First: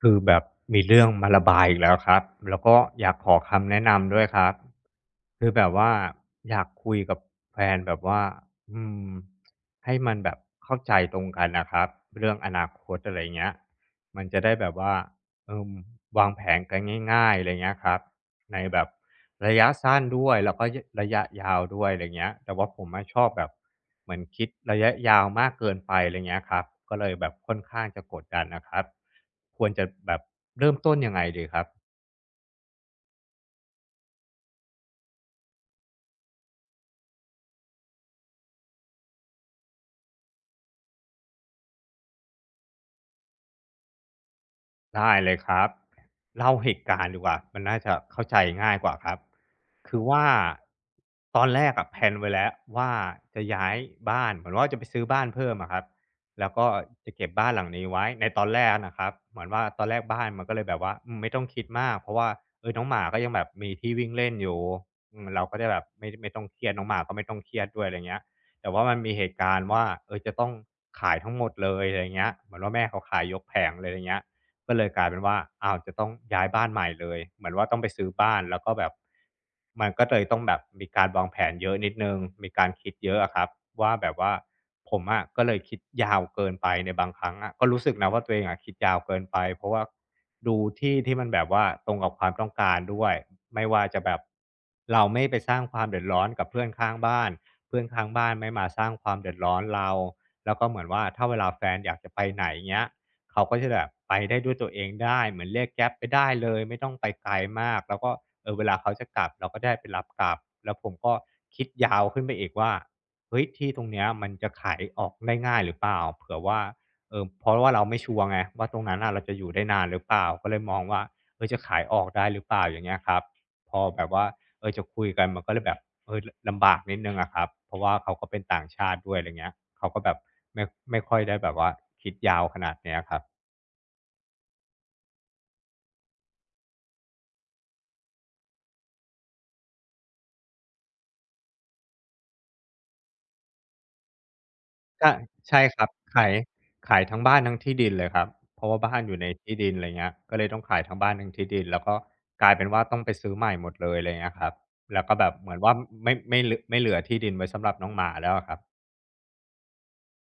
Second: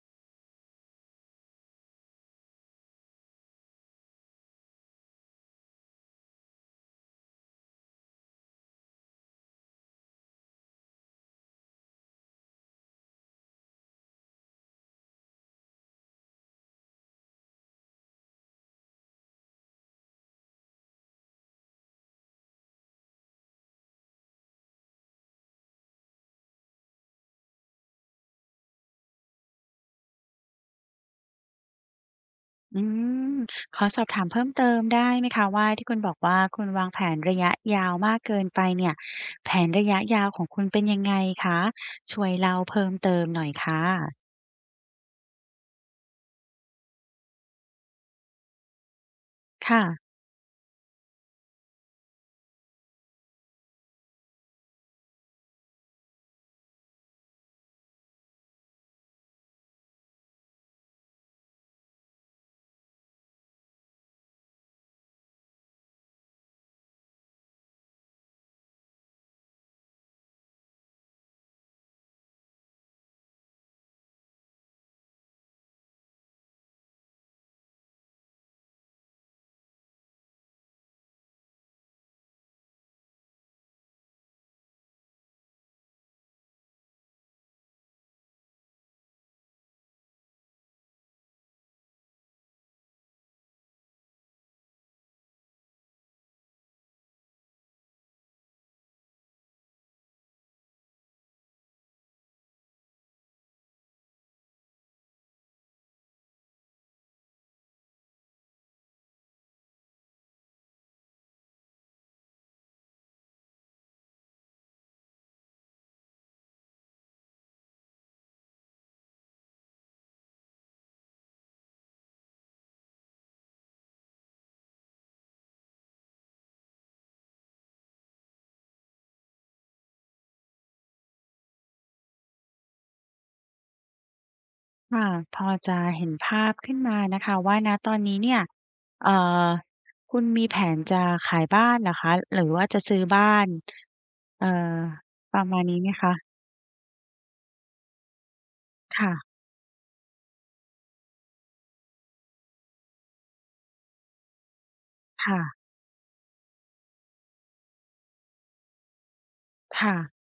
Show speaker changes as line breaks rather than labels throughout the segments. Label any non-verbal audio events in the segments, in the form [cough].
คือแบบมีเรื่องมาระบายอีกแล้วครับแล้วก็อยากขอคำแนะนำด้วยครับคือแบบว่าอยากคุยกับแฟนแบบว่าอืมให้มันแบบเข้าใจตรงกันนะครับเรื่องอนาคตอะไรเงี้ยมันจะได้แบบว่าเอมวางแผนกันง่ายๆอะไรเงี้ยครับในแบบระยะสั้นด้วยแล้วก็ระยะยาวด้วยอะไรเงี้ยแต่ว่าผมอะชอบแบบ เหมือนคิดระยะยาวมากเกินไปอะไรเงี้ยครับก็เลยแบบค่อนข้างจะกดดันนะครับควรจะแบบเริ่มต้นยังไงดีครับ
อืม ขอสอบถามเพิ่มเติมได้ไหมคะว่าที่คุณบอกว่าคุณวางแผนระยะยาวมากเกินไปเนี่ยแผนระยะยาวของคุณเป็นยังไงคะช่วยเล่าเพิ่มเติมหน่อยค่ะ
ได้เลยครับเล่าเหตุการณ์ดีกว่ามันน่าจะเข้าใจง่ายกว่าครับ
ค่ะ
คือว่าตอนแรกอะแพลนไว้แล้วว่าจะย้ายบ้านเหมือนว่าจะไปซื้อบ้านเพิ่มอะครับแล้วก็จะเก็บบ้านหลังนี้ไว้ในตอนแรกนะครับเหมือนว่าตอนแรกบ้านมันก็เลยแบบว่าไม่ต้องคิดมากเพราะว่าเออน้องหมาก็ยังแบบมีที่วิ่งเล่นอยู่เราก็ได้แบบไม่ต้องเครียดน้องหมาก็ไม่ต้องเครียดด้วยอะไรเงี้ยแต่ว่ามันมีเหตุการณ์ว่าเออจะต้องขายทั้งหมดเลยอะไรเงี้ยเหมือนว่าแม่เขาขายยกแผงเลยอะไรเงี้ย ก็เลยกลายเป็นว่าอ้าวจะต้องย้ายบ้านใหม่เลยเหมือนว่าต้องไปซื้อบ้านแล้วก็แบบมันก็เลยต้องแบบมีการวางแผนเยอะนิดนึงมีการคิดเยอะอะครับว่าแบบว่าผมอะก็เลยคิดยาวเกินไปในบางครั้งอะก็รู้สึกนะว่าตัวเองอะคิดยาวเกินไปเพราะว่าดูที่ที่มันแบบว่าตรงกับความต้องการด้วยไม่ว่าจะแบบเราไม่ไปสร้างความเดือดร้อนกับเพื่อนข้างบ้านเพื่อนข้างบ้านไม่มาสร้างความเดือดร้อนเราแล้วก็เหมือนว่าถ้าเวลาแฟนอยากจะไปไหนเงี้ย เขาก็จะแบบไปได้ด้วยตัวเองได้เหมือนเรียกแก๊ปไปได้เลยไม่ต้องไปไกลมากแล้วก็เออเวลาเขาจะกลับเราก็ได้ไปรับกลับแล้วผมก็คิดยาวขึ้นไปอีกว่าเฮ้ยที่ตรงเนี้ยมันจะขายออกได้ง่ายหรือเปล่าเผื่อว่าเออเพราะว่าเราไม่ชัวร์ไงว่าตรงนั้นน่ะเราจะอยู่ได้นานหรือเปล่าก็เลยมองว่าเออจะขายออกได้หรือเปล่าอย่างเงี้ยครับพอแบบว่า เออจะคุยกันมันก็เลยแบบเออลำบากนิดนึงอะครับเพราะว่าเขาก็เป็นต่างชาติด้วยอะไรเงี้ยเขาก็แบบไม่ไม่ค่อยได้แบบว่าคิดยาวขนาดเนี้ยครับ
ค่ะพอจะเห็นภาพขึ้นมานะคะว่าณตอนนี้เนี่ยเอ่อคุณมีแผนจะขายบ้านเหรอคะหรือว่าจะซื้อบ้านเอ่อ
ก็
ประมา
ใช่
ณ
ค
นี้
รั
ไห
บ
ม
ขาย
คะ
ขายทั้งบ้านทั้งที่ดินเลยครับเพราะว่าบ้านอ
ค่ะ
ยู่ในที่ดินอะไรเงี้ยก็เลยต้องขายทั้งบ้านทั้งที่ดินแล้วก็กลายเป็นว่าต้องไปซื้อใหม่หมดเลยอะไรเงี้ยครับแล้วก็แบบเหมือน
ค่ะ
ว่าไม่เหลือที่ดินไว้สำหรับน้องหมาแล้วอะครับ
ค่ะ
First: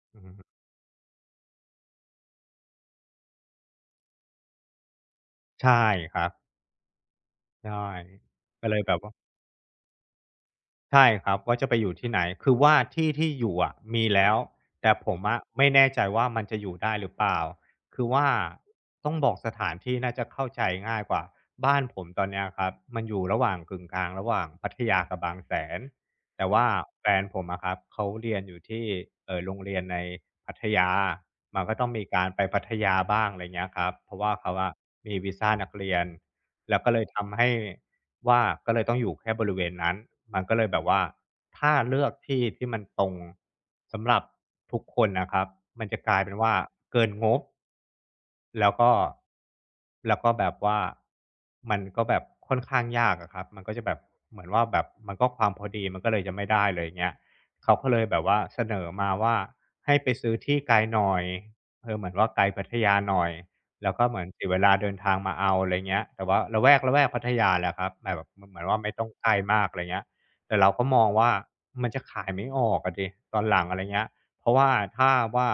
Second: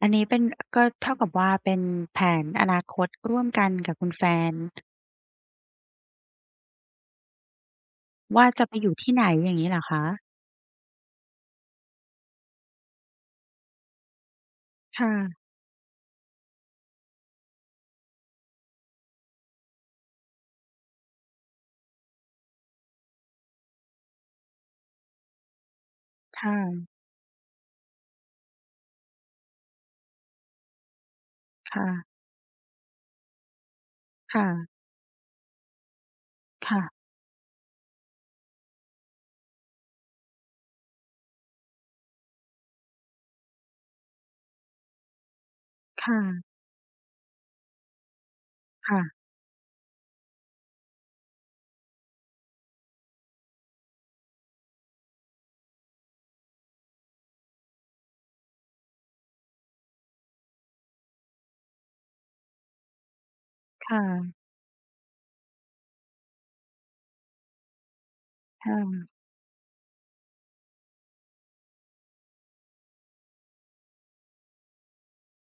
อัน
อือ
นี้
ฮึ
เป็นก็เท่ากับว่าเป็นแผนอนาคตร่วมกันกับคุณแฟน
ใช่ครับใช่
ว่าจะ
ก็
ไป
เลย
อ
แบ
ยู่
บ
ที่ไหนอย่างงี้เหรอคะ
ใช่ครับว่าจะไปอยู่ที่ไหนคือว่าที่ที่อยู่อะมีแล้วแต่ผมอะ
ค่ะ
ไม่แน่ใจว่ามันจะอยู่ได้หรือเปล่าคือว่าต้องบอกสถานที่น่าจะเข้าใจง่ายกว่าบ้านผมตอนเนี้ยครับมันอยู่ระหว่างกึ่งกลางระหว่างพัทยากับบางแสน
ค
แต่ว่า
่ะ
แฟนผมอะครับเขาเรียนอยู่ที่เออโรงเรียนในพัทยามันก็ต้องมี
ค่ะ
การไปพัทยาบ้างอะไรเงี้ยครับเพราะว่าเขา
ค่ะ
อะมีวีซานักเรียน แล้ว
ค่ะ
ก็เลยทำให้ว่าก็เลยต้องอยู่แค่บริเวณนั้นมันก็เลยแบบว่าถ้าเลือกที่ที่มันตรงสำหรับทุกคนนะครับมันจะกลายเป็น
ค่ะ
ว่าเกินงบแล้วก็
ค่ะ
แล้วก็แบบว่ามันก็แบบค่อนข้างยากอะครับมันก็จะแบบเหมือนว่าแบบมันก็ความพอดีมันก็เลยจะไม่ได้เลยอย่างเงี้ยเขาก็เลยแบบว่าเสนอมาว่าให้ไปซื้อที่ไกลหน่อยเออเหมือนว่าไกลพัทยาหน่อย
ค
แล้วก็เหมือน
่ะ
เสียเวลาเดินทางมาเอาอะไรเงี้ยแต่ว่าละแวกพัทยาแหละครับแต่แบบมันเหมือนว่าไม่ต้อ
ค่ะ
งใกล้มากอะไรเงี้ยแต่เราก็มองว่ามันจะขายไม่ออกอะสิตอนหลังอะไรเงี้ยเพราะว่าถ้าว่า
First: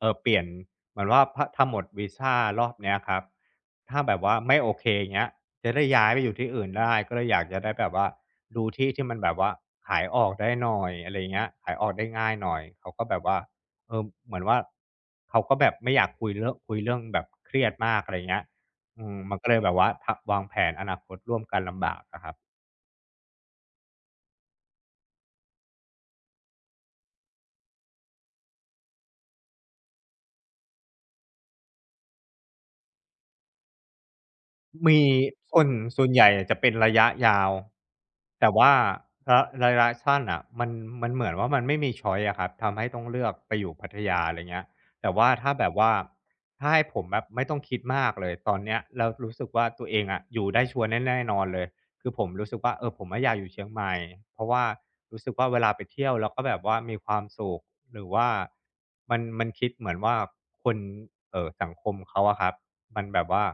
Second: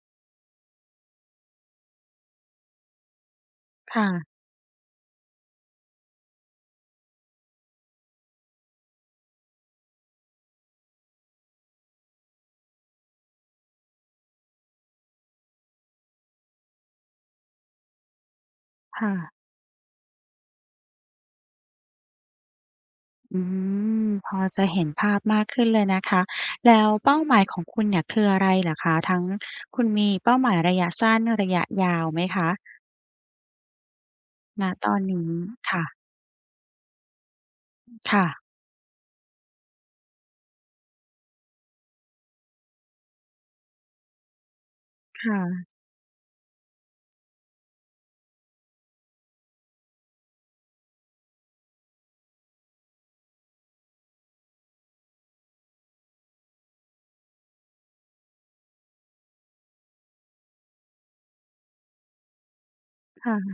เปลี่ยนเหมือนว่าพถ้าหมดวีซารอบเนี้ยครับถ้าแบบ
ค่ะ
ว่าไม่โอเคเงี้ยจะได้ย้ายไปอยู่ที่อื่นได้ก็เลยอยากจะได้แบบว่าดูที่ที่มันแบบว่าขายออกได้หน่อยอะไรเงี้ยขายออกได้ง่ายหน่อยเขาก็แบบว่า เออเหมือนว่าเขาก็แบบไม่อยากคุยเรื่องแบบเครียดมากอะไรเงี้ยอืมมัน
ค่ะ
ก็เลยแบบว่าทวางแผนอนาคตร่วมกันลำบากอะครับ
อืพอจะเห็นภาพมากขึ้นเลยนะคะ แล้วเป้าหมายของคุณเนี่ยคืออะไรเหรอคะทั้งคุณมีเป้าหมายระยะสั้นระยะยาวไหมคะณตอ
มี
นนี้
ส่วน
ค่ะ
ส่วนใหญ่อะจะเป็นระยะยาว
ค่ะ
แต่ว่าระยะสั้นอะมันมันเหมือนว่ามันไม่มีชอยซ์อะครับทำให้ต้องเลือกไปอยู่พัทยาอะไรเงี้ยแต่ว่าถ้า
ค่ะ
แบบว่าถ้าให้ผมแบบไม่ต้องคิดมากเลยตอนเนี้ยเรารู้สึกว่าตัวเองอะอยู่ได้ชัวร์แน่นอนเลยคือผมรู้สึกว่าเออผมอะอยากอยู่เชียงใหม่เพราะว่ารู้สึกว่าเวลาไปเที่ยวเราก็แบบว่ามีความสุขหรือว่ามันมันคิดเหมือนว่าคนสังคมเขาอะครับ มันแบบ
ค่ะ
ว่า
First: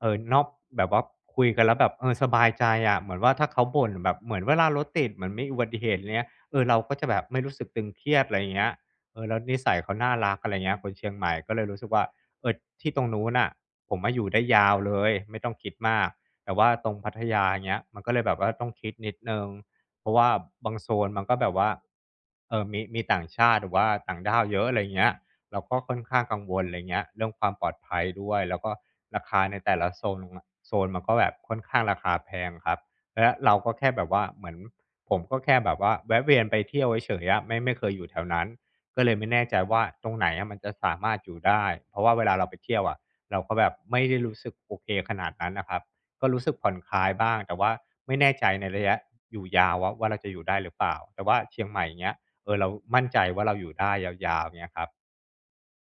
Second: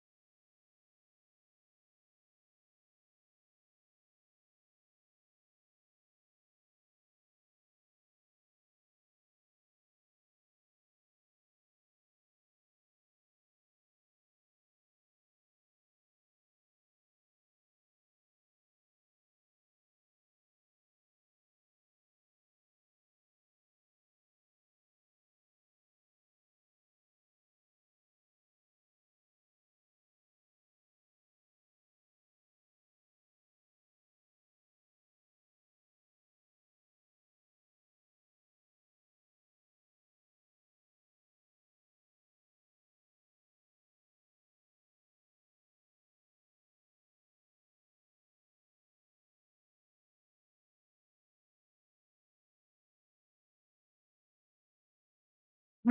เออนอกแบบว่าคุยกันแล้วแบบเออสบายใจอะะเหมือนว่าถ้าเขาบ่นแบบเหมือนเวลารถติดเหมือนไม่อุบัติเหตุอะไรเงี้ยเออเราก็จะแบบไม่รู้สึกตึงเครียดอะไรเงี้ยเออแล้วนิสัยเขาน่ารักอะไรเงี้ยคนเชียงใหม่ก็เลยรู้สึกว่าเออที่ตรงนู้นอ่ะผมมาอยู่ได้ยาวเลยไม่ต้องคิดมากแต่ว่าตรงพัทยาเงี้ยมันก็เลยแบบว่าต้องคิดนิดนึงเพราะว่าบางโซนมันก็แบบว่าเออมีต่างชาติหรือว่าต่างด้าวเยอะอะไรเงี้ย เราก็ค่อนข้างกังวลอะไรเงี้ยเรื่องความปลอดภัยด้วยแล้วก็ราคาในแต่ละโซนมันก็แบบค่อนข้างราคาแพงครับและเราก็แค่แบบว่าเหมือนผมก็แค่แบบว่าแวะเวียนไปเที่ยวเฉยๆอะไม่เคยอยู่แถวนั้นก็เลยไม่แน่ใจว่าตรงไหนอะมันจะสามารถอยู่ได้เพราะว่าเวลาเราไปเที่ยวอะเราก็แบบไม่ได้รู้สึกโอเคขนาดนั้นน่ะครับก็รู้สึกผ่อนคลายบ้างแต่ว่าไม่แน่ใจในระยะอยู่ยาวว่าเราจะอยู่ได้หรือเปล่าแต่ว่าเชียงใหม่อย่างเงี้ยเออเรามั่นใจว่าเราอยู่ได้ยาวๆเงี้ยครับ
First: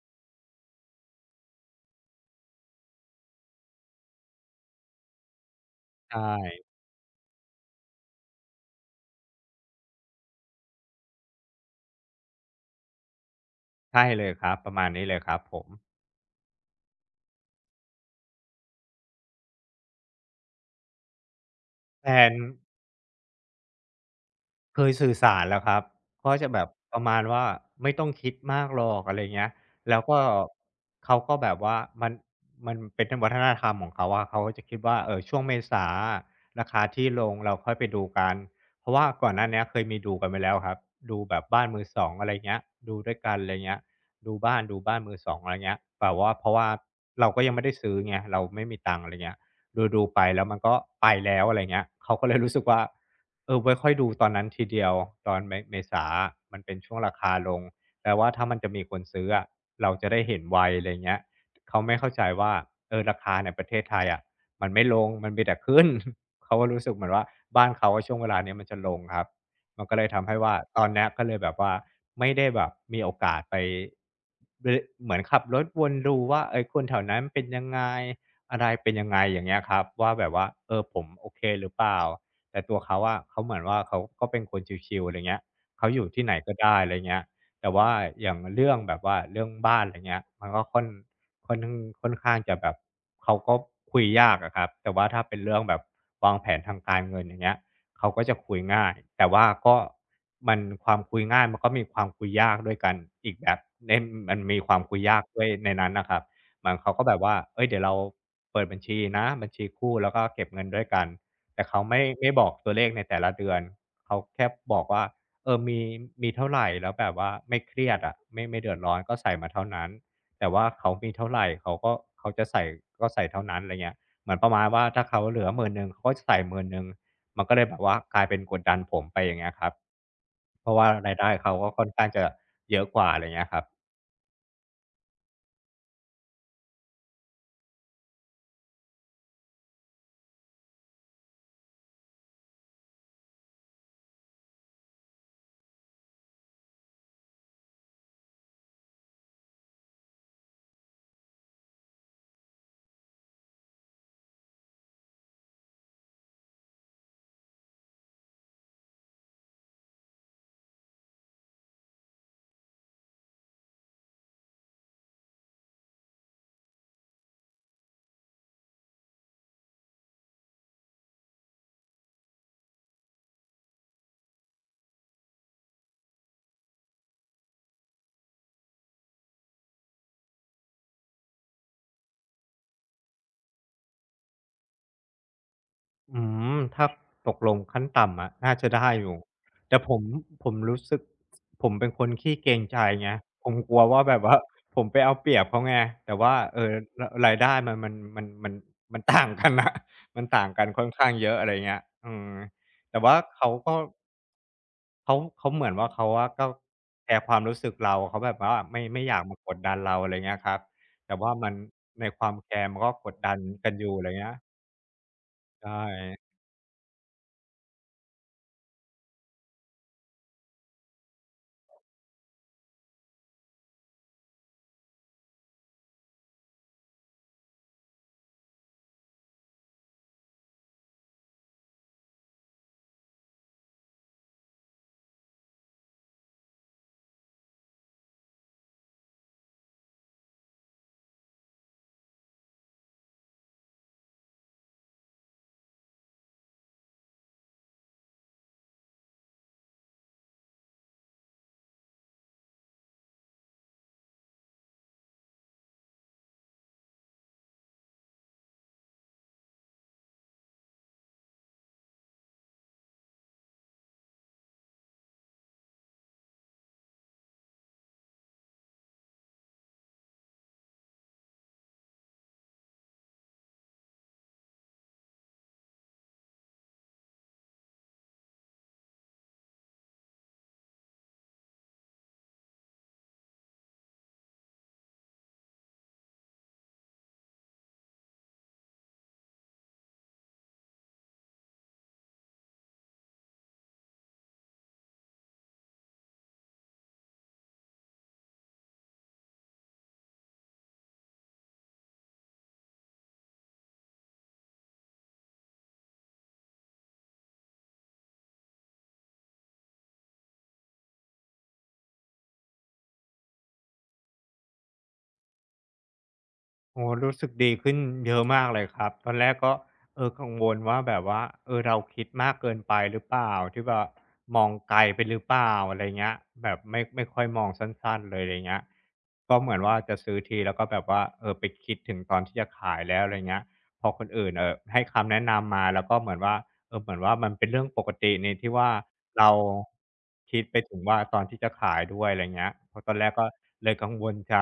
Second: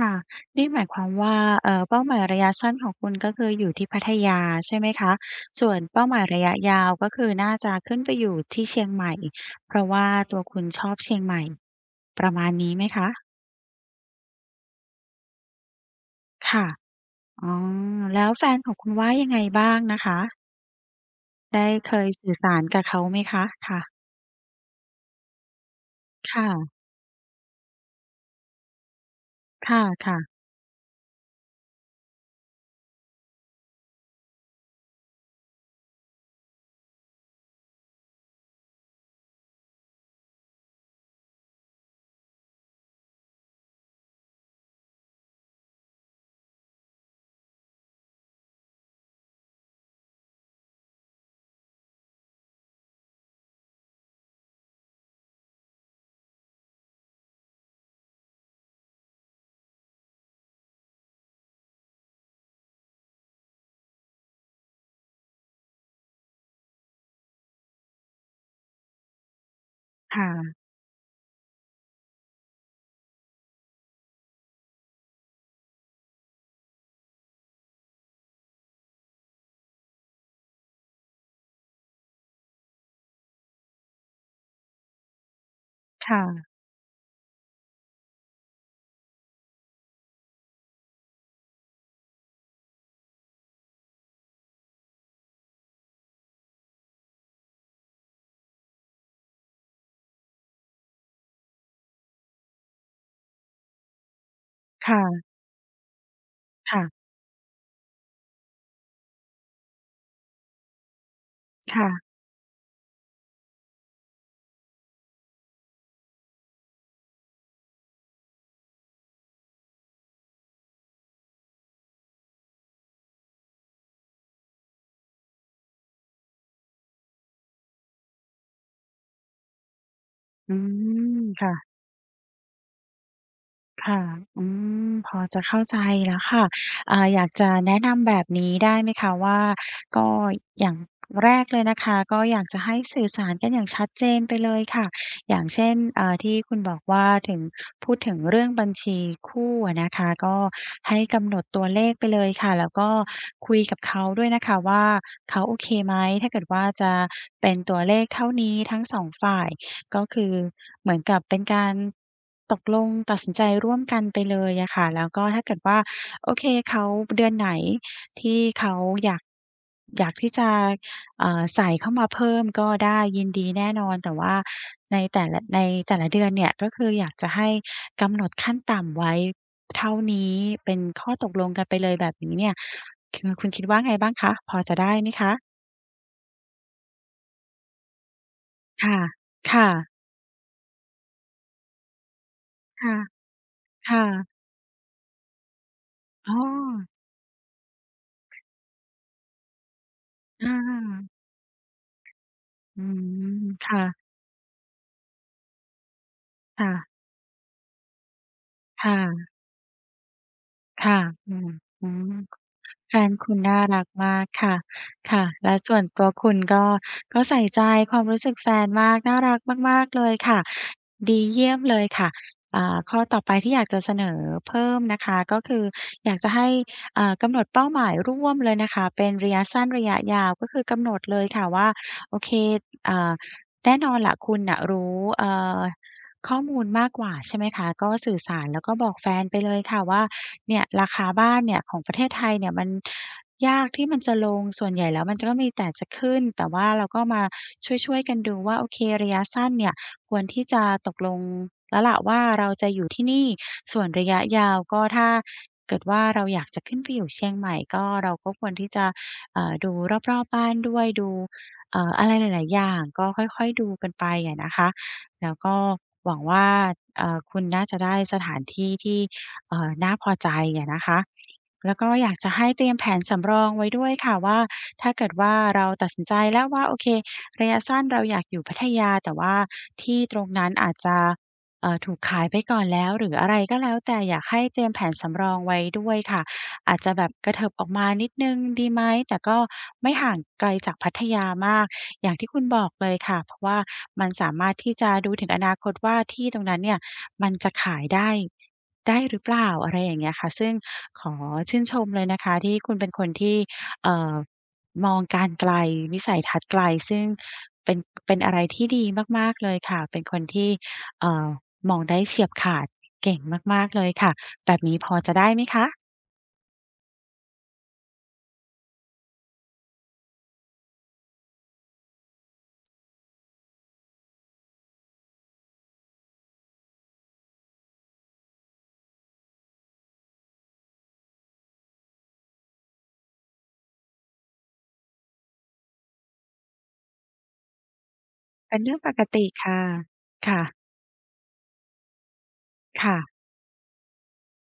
ค่ะนี่หมายความว่าเป้าหมายระยะสั้นของคุณก็คืออยู่ที่พัทยาใช่ไหมคะส่วนเป้า
ใช
หมายระยะ
่
ยาวก็คือน่าจะขึ้นไปอยู่ที่เชียงใหม่เพราะว่าตัวคุณชอบเชียงใหม่ประมาณนี้ไหมคะ
ใช่เลยครับประมาณนี้เลยครับผม
ค่ะอ๋อแล้วแฟนของคุณว่ายังไงบ้างนะคะได้เค
แพ
ย
ลน
สื่อสารกับเขาไหมคะค่ะ
เคยสื่อสารแล้วครับก็จะแบบ
ค่ะ
ประมาณว่าไม่ต้องคิดมากหรอกอะไรเงี้ย
ค
แล้วก็
่ะ
เขาก็แบบว่ามันมันเป็นวัฒนธรรมของเขาอะเขาก็จะคิดว่าช่วงเมษาอะราคาที่ลงเราค่อยไปดูกันเพราะว่าก่อนหน้าเนี้ยเคยมีดูกันไปแล้วครับดูแบบบ้านมือสองอะไรเงี้ยดูด้วยกันอะไรเงี้ยดูบ้านมือสองอะไรเงี้ยแต่ว่าเพราะว่าเราก็ยังไม่ได้ซื้อไงเราไม่มีตังค์อะไรเงี้ยดูๆไปแล้วมันก็ไปแล้วอะไรเงี้ยเขาก็เลยรู้สึกว่า เออไว้ค่อยดูตอนนั้นทีเดียวตอนเมษามันเป็นช่วงราคาลงแปลว่าถ้ามันจะมีคนซื้ออะเราจะได้เห็นไวอะไรเงี้ยเขาไม่เข้าใจว่าเออราคาในประเทศไทยอะมันไม่ลงมันมีแต่ขึ้น [laughs] เขาก็รู้สึกเหมือนว่าบ้านเขาว่าช่วงเวลาเนี้ยมันจะลงครับมันก็เลย
ๆ
ทำให้ว่า
ค่ะ
ตอนเนี้ยก็เลยแบบว่าไม่ได้แบบมีโอกาสไปเรื่อยเหมือนขับรถวนดูว่าเอ้ยคนแถวนั้นเป็นยังไงอะไรเป็นยังไงอย่างเงี้ยครับว่าแบบว่าเออผมโอเคหรือเปล่า แต่ตัวเขาอะเขาเหมือนว่าเขาก็เป็นคนชิลๆอะไรเงี้ยเขาอยู่ที่ไหน
ค่ะ
ก็ได้อะไรเงี้ยแต่ว่าอย่างเรื่องแบบว่าเรื่องบ้านอะไรเงี้ยมันก็ค่อนข้างค่อนข้างจะแบบเขาก็คุยยากอะครับแต่ว่าถ้าเป็นเรื่องแบบวางแผนทางการเงินอย่างเงี้ยเขาก็จะคุยง่ายแต่ว่าก็มันความคุยง่ายมันก็มีความคุยยากด้วยกันอีกแบบในมันมีความคุยยาก
ค่ะ
ด้วยในนั้นนะครับเหมือนเขาก็
ค่ะ
แบบว่าเอ้ยเดี๋ยวเราเปิดบัญชีนะบัญชีคู่แล้วก็เก็บเงินด้วยกัน แต่เขาไม่
ค่ะ
ไม่บอกตัวเลขในแต่ละเดือนเขาแค่บอกว่าเออมีมีเท่าไรแล้วแบบว่าไม่เครียดอะไม่เดือดร้อนก็ใส่มาเท่านั้นแต่ว่าเขามีเท่าไรเขาจะใส่ก็ใส่เท่านั้นอะไรเงี้ยเหมือนประมาณว่าถ้าเขาเหลือหมนหนึ่งเขาก็จะใส่หมื่นหนึ่งมันก็เลยแบบว่ากลายเป็นกดดันผมไปอย่างเงี้ยครับ
อื
เพราะว่าราย
ม
ได้เขาก็
ค่ะ
ค่อนข้างจะเยอะกว่าอะไรเงี้ยครับ
ค่ะอืพอจะเข้าใจแล้วค่ะอยากจะแนะนำแบบนี้ได้ไหมคะว่าก็อย่างแรกเลยนะคะก็อยากจะให้สื่อสารกันอย่างชัดเจนไปเลยค่ะอย่างเช่นที่คุณบอกว่าถึงพูดถึงเรื่องบัญชีคู่อะนะคะก็ให้กำหนดตัวเลขไปเลยค่ะแล้วก็คุยกับเขาด้วยนะคะว่าเขาโอเคไหมถ้าเกิดว่าจะเป็นตัวเลขเท่านี้ทั้งสองฝ่าย ก็คือเหมือนกับเป็นการตกลงตัดสินใจร่วมกันไปเลยอะค่ะแล้วก็ถ้าเกิดว่าโอเคเขาเดือนไหนที่เขาอยากที่จะใส่เข้ามาเพิ่มก็ได้ยินดีแน่นอนแต่ว่าในแต่ละแต่ละเดือนเนี่ยก็คืออยากจะให้กำหนดขั้นต่ำไว้เท่านี้เป็นข้อตกลงกันไปเลยแบบนี้เนี่ยจะได้ไหมคะ
อืมถ้าตกลงขั้นต่ำอะน่าจะได้
ค่ะ
อยู่
ค่ะ
แต่ผมรู้สึกผมเป็นคนขี้เกรงใจ
ค่ะ
ไงผมกลัวว่า
ค่ะ
แบบว่าผมไปเอาเปรียบเขาไงแต่ว่า
อ๋อ
รรายได้มันมันต่างกันนะ [laughs] มันต่าง
อา
กันค่อนข้างเยอะอะไรเงี้ยอืม
อื
แต่ว่า
ม
เขาก็
ค่ะ
เขาเหมือนว่าเขาอะก็
ค่ะ
แคร์ความรู้สึกเราเขาแบบว่าไม่
ค
ไม่อยาก
่ะ
มากดดันเราอะไรเงี้ยครับ
ค่ะ
แต่ว่า
อื
มั
ม
น
อื
ใน
ม
ความแคร์มันก็
แฟ
ก
น
ด
คุ
ดั
ณ
น
น่า
กัน
รั
อ
ก
ยู่อะไร
มาก
เงี้ย
ค่ะค่ะและ
ใช่
ส่วนตัวคุณก็ใส่ใจความรู้สึกแฟนมากน่ารักมากๆเลยค่ะ ดีเยี่ยมเลยค่ะข้อต่อไปที่อยากจะเสนอเพิ่มนะคะ ก็คืออยากจะให้กำหนดเป้าหมายร่วมเลยนะคะ เป็นระยะสั้นระยะยาวก็คือกำหนดเลยค่ะว่า โอเคอ่าแน่นอนแหละคุณน่ะรู้อ ข้อมูลมากกว่าใช่ไหมคะก็สื่อสารแล้วก็บอกแฟนไปเลยค่ะว่าเนี่ยราคาบ้านเนี่ยของประเทศไทยเนี่ยมันยากที่มันจะลงส่วนใหญ่แล้วมันก็มีแต่จะขึ้นแต่ว่าเราก็มาช่วยๆกันดูว่าโอเคระยะสั้นเนี่ยควรที่จะตกลงแล้วล่ะว่าเราจะอยู่ที่นี่ส่วนระยะยาวก็ถ้าเกิดว่าเราอยากจะขึ้นไปอยู่เชียงใหม่ก็เราก็ควรที่จะดูรอบๆบ้านด้วยดูอะไรหลายๆอย่างก็ค่อยๆดูกันไปอะนะคะ แล้วก็หวังว่าคุณน่าจะได้สถานที่ที่น่าพอใจอะนะคะแล้วก็อยากจะให้เตรียมแผนสำรองไว้ด้วยค่ะว่าถ้าเกิดว่าเราตัดสินใจแล้วว่าโอเคระยะสั้นเราอยากอยู่พัทยาแต่ว่าที่ตรงนั้นอาจจะถูกขายไปก่อนแล้วหรืออะไรก็แล้วแต่อยากให้เตรียมแผนสำรองไว้ด้วยค่ะอาจจะแบบกระเถิบออกมานิดหนึ่งดีไหมแต่ก็ไม่ห่างไกลจากพัทยามาก อย่างที่คุณบอกเลยค่ะเพราะว่ามันสามารถที่จะดูถึงอนาคตว่าที่ตรงนั้นเนี่ยมันจะขายได้หรือเปล่าอะไรอย่างเงี้ยค่ะซึ่งขอชื่นชมเลยนะคะที่คุณเป็นคนที่เอ่อมองการไกลวิสัยทัศน์ไกลซึ่งเป็นอะไรที่ดีมากๆเลยค่ะเป็นคนที่เอ่อมองได้เฉียบขาด
โอ้โฮรู้สึกดีขึ้นเยอะมากเลยครับตอนแรกก็กังวลว่าแบบว่าเราคิดมากเกินไปหรือเปล่าที่ว่ามองไกลไปหรือเปล่าอะไรเงี้ยแบบไม่ค่อยมองสั้นๆเลยอะไรเงี้ยก็เหมือนว่าจะซื้อทีแล้วก็แบบว่าไปคิดถึงตอนที่จะขายแล้วอะไรเงี้ยพอคนอื่นให้คำแนะนำมาแล้วก็เหมือนว่า เหมือนว่ามันเป็นเรื่องปกติในที่
เป็น
ว่า
เรื่องปกติ
เรา
ค่ะ
คิ
ค่ะ
ดไปถึงว่าตอนที่จะขายด้วยอะไรเงี้ยเพราะตอนแรก
ค่ะ
ก็เลยกังวลใจ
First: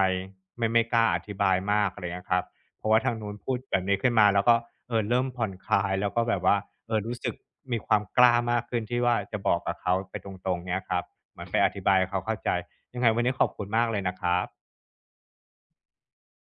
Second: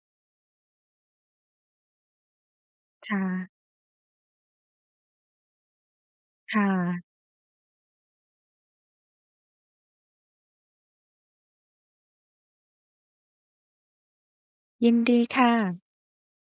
ไม่กล้าอธิบายมากอะไรเงี้ยครับเพราะว่า
ค
ทางนู้นพูด
่ะ
แบบนี้ขึ้นมาแล้วก็เริ่มผ่อนคลายแล้วก็แบบว่า
ค่ะ
รู้สึกมีความกล้ามากขึ้นที่ว่าจะบอกกับเขาไปตรงๆเงี้ยครับเหมือนไปอธิบายให้เขาเข้าใจยังไงวันนี้ขอบคุณมากเลยนะครับ
ยินดีค่ะ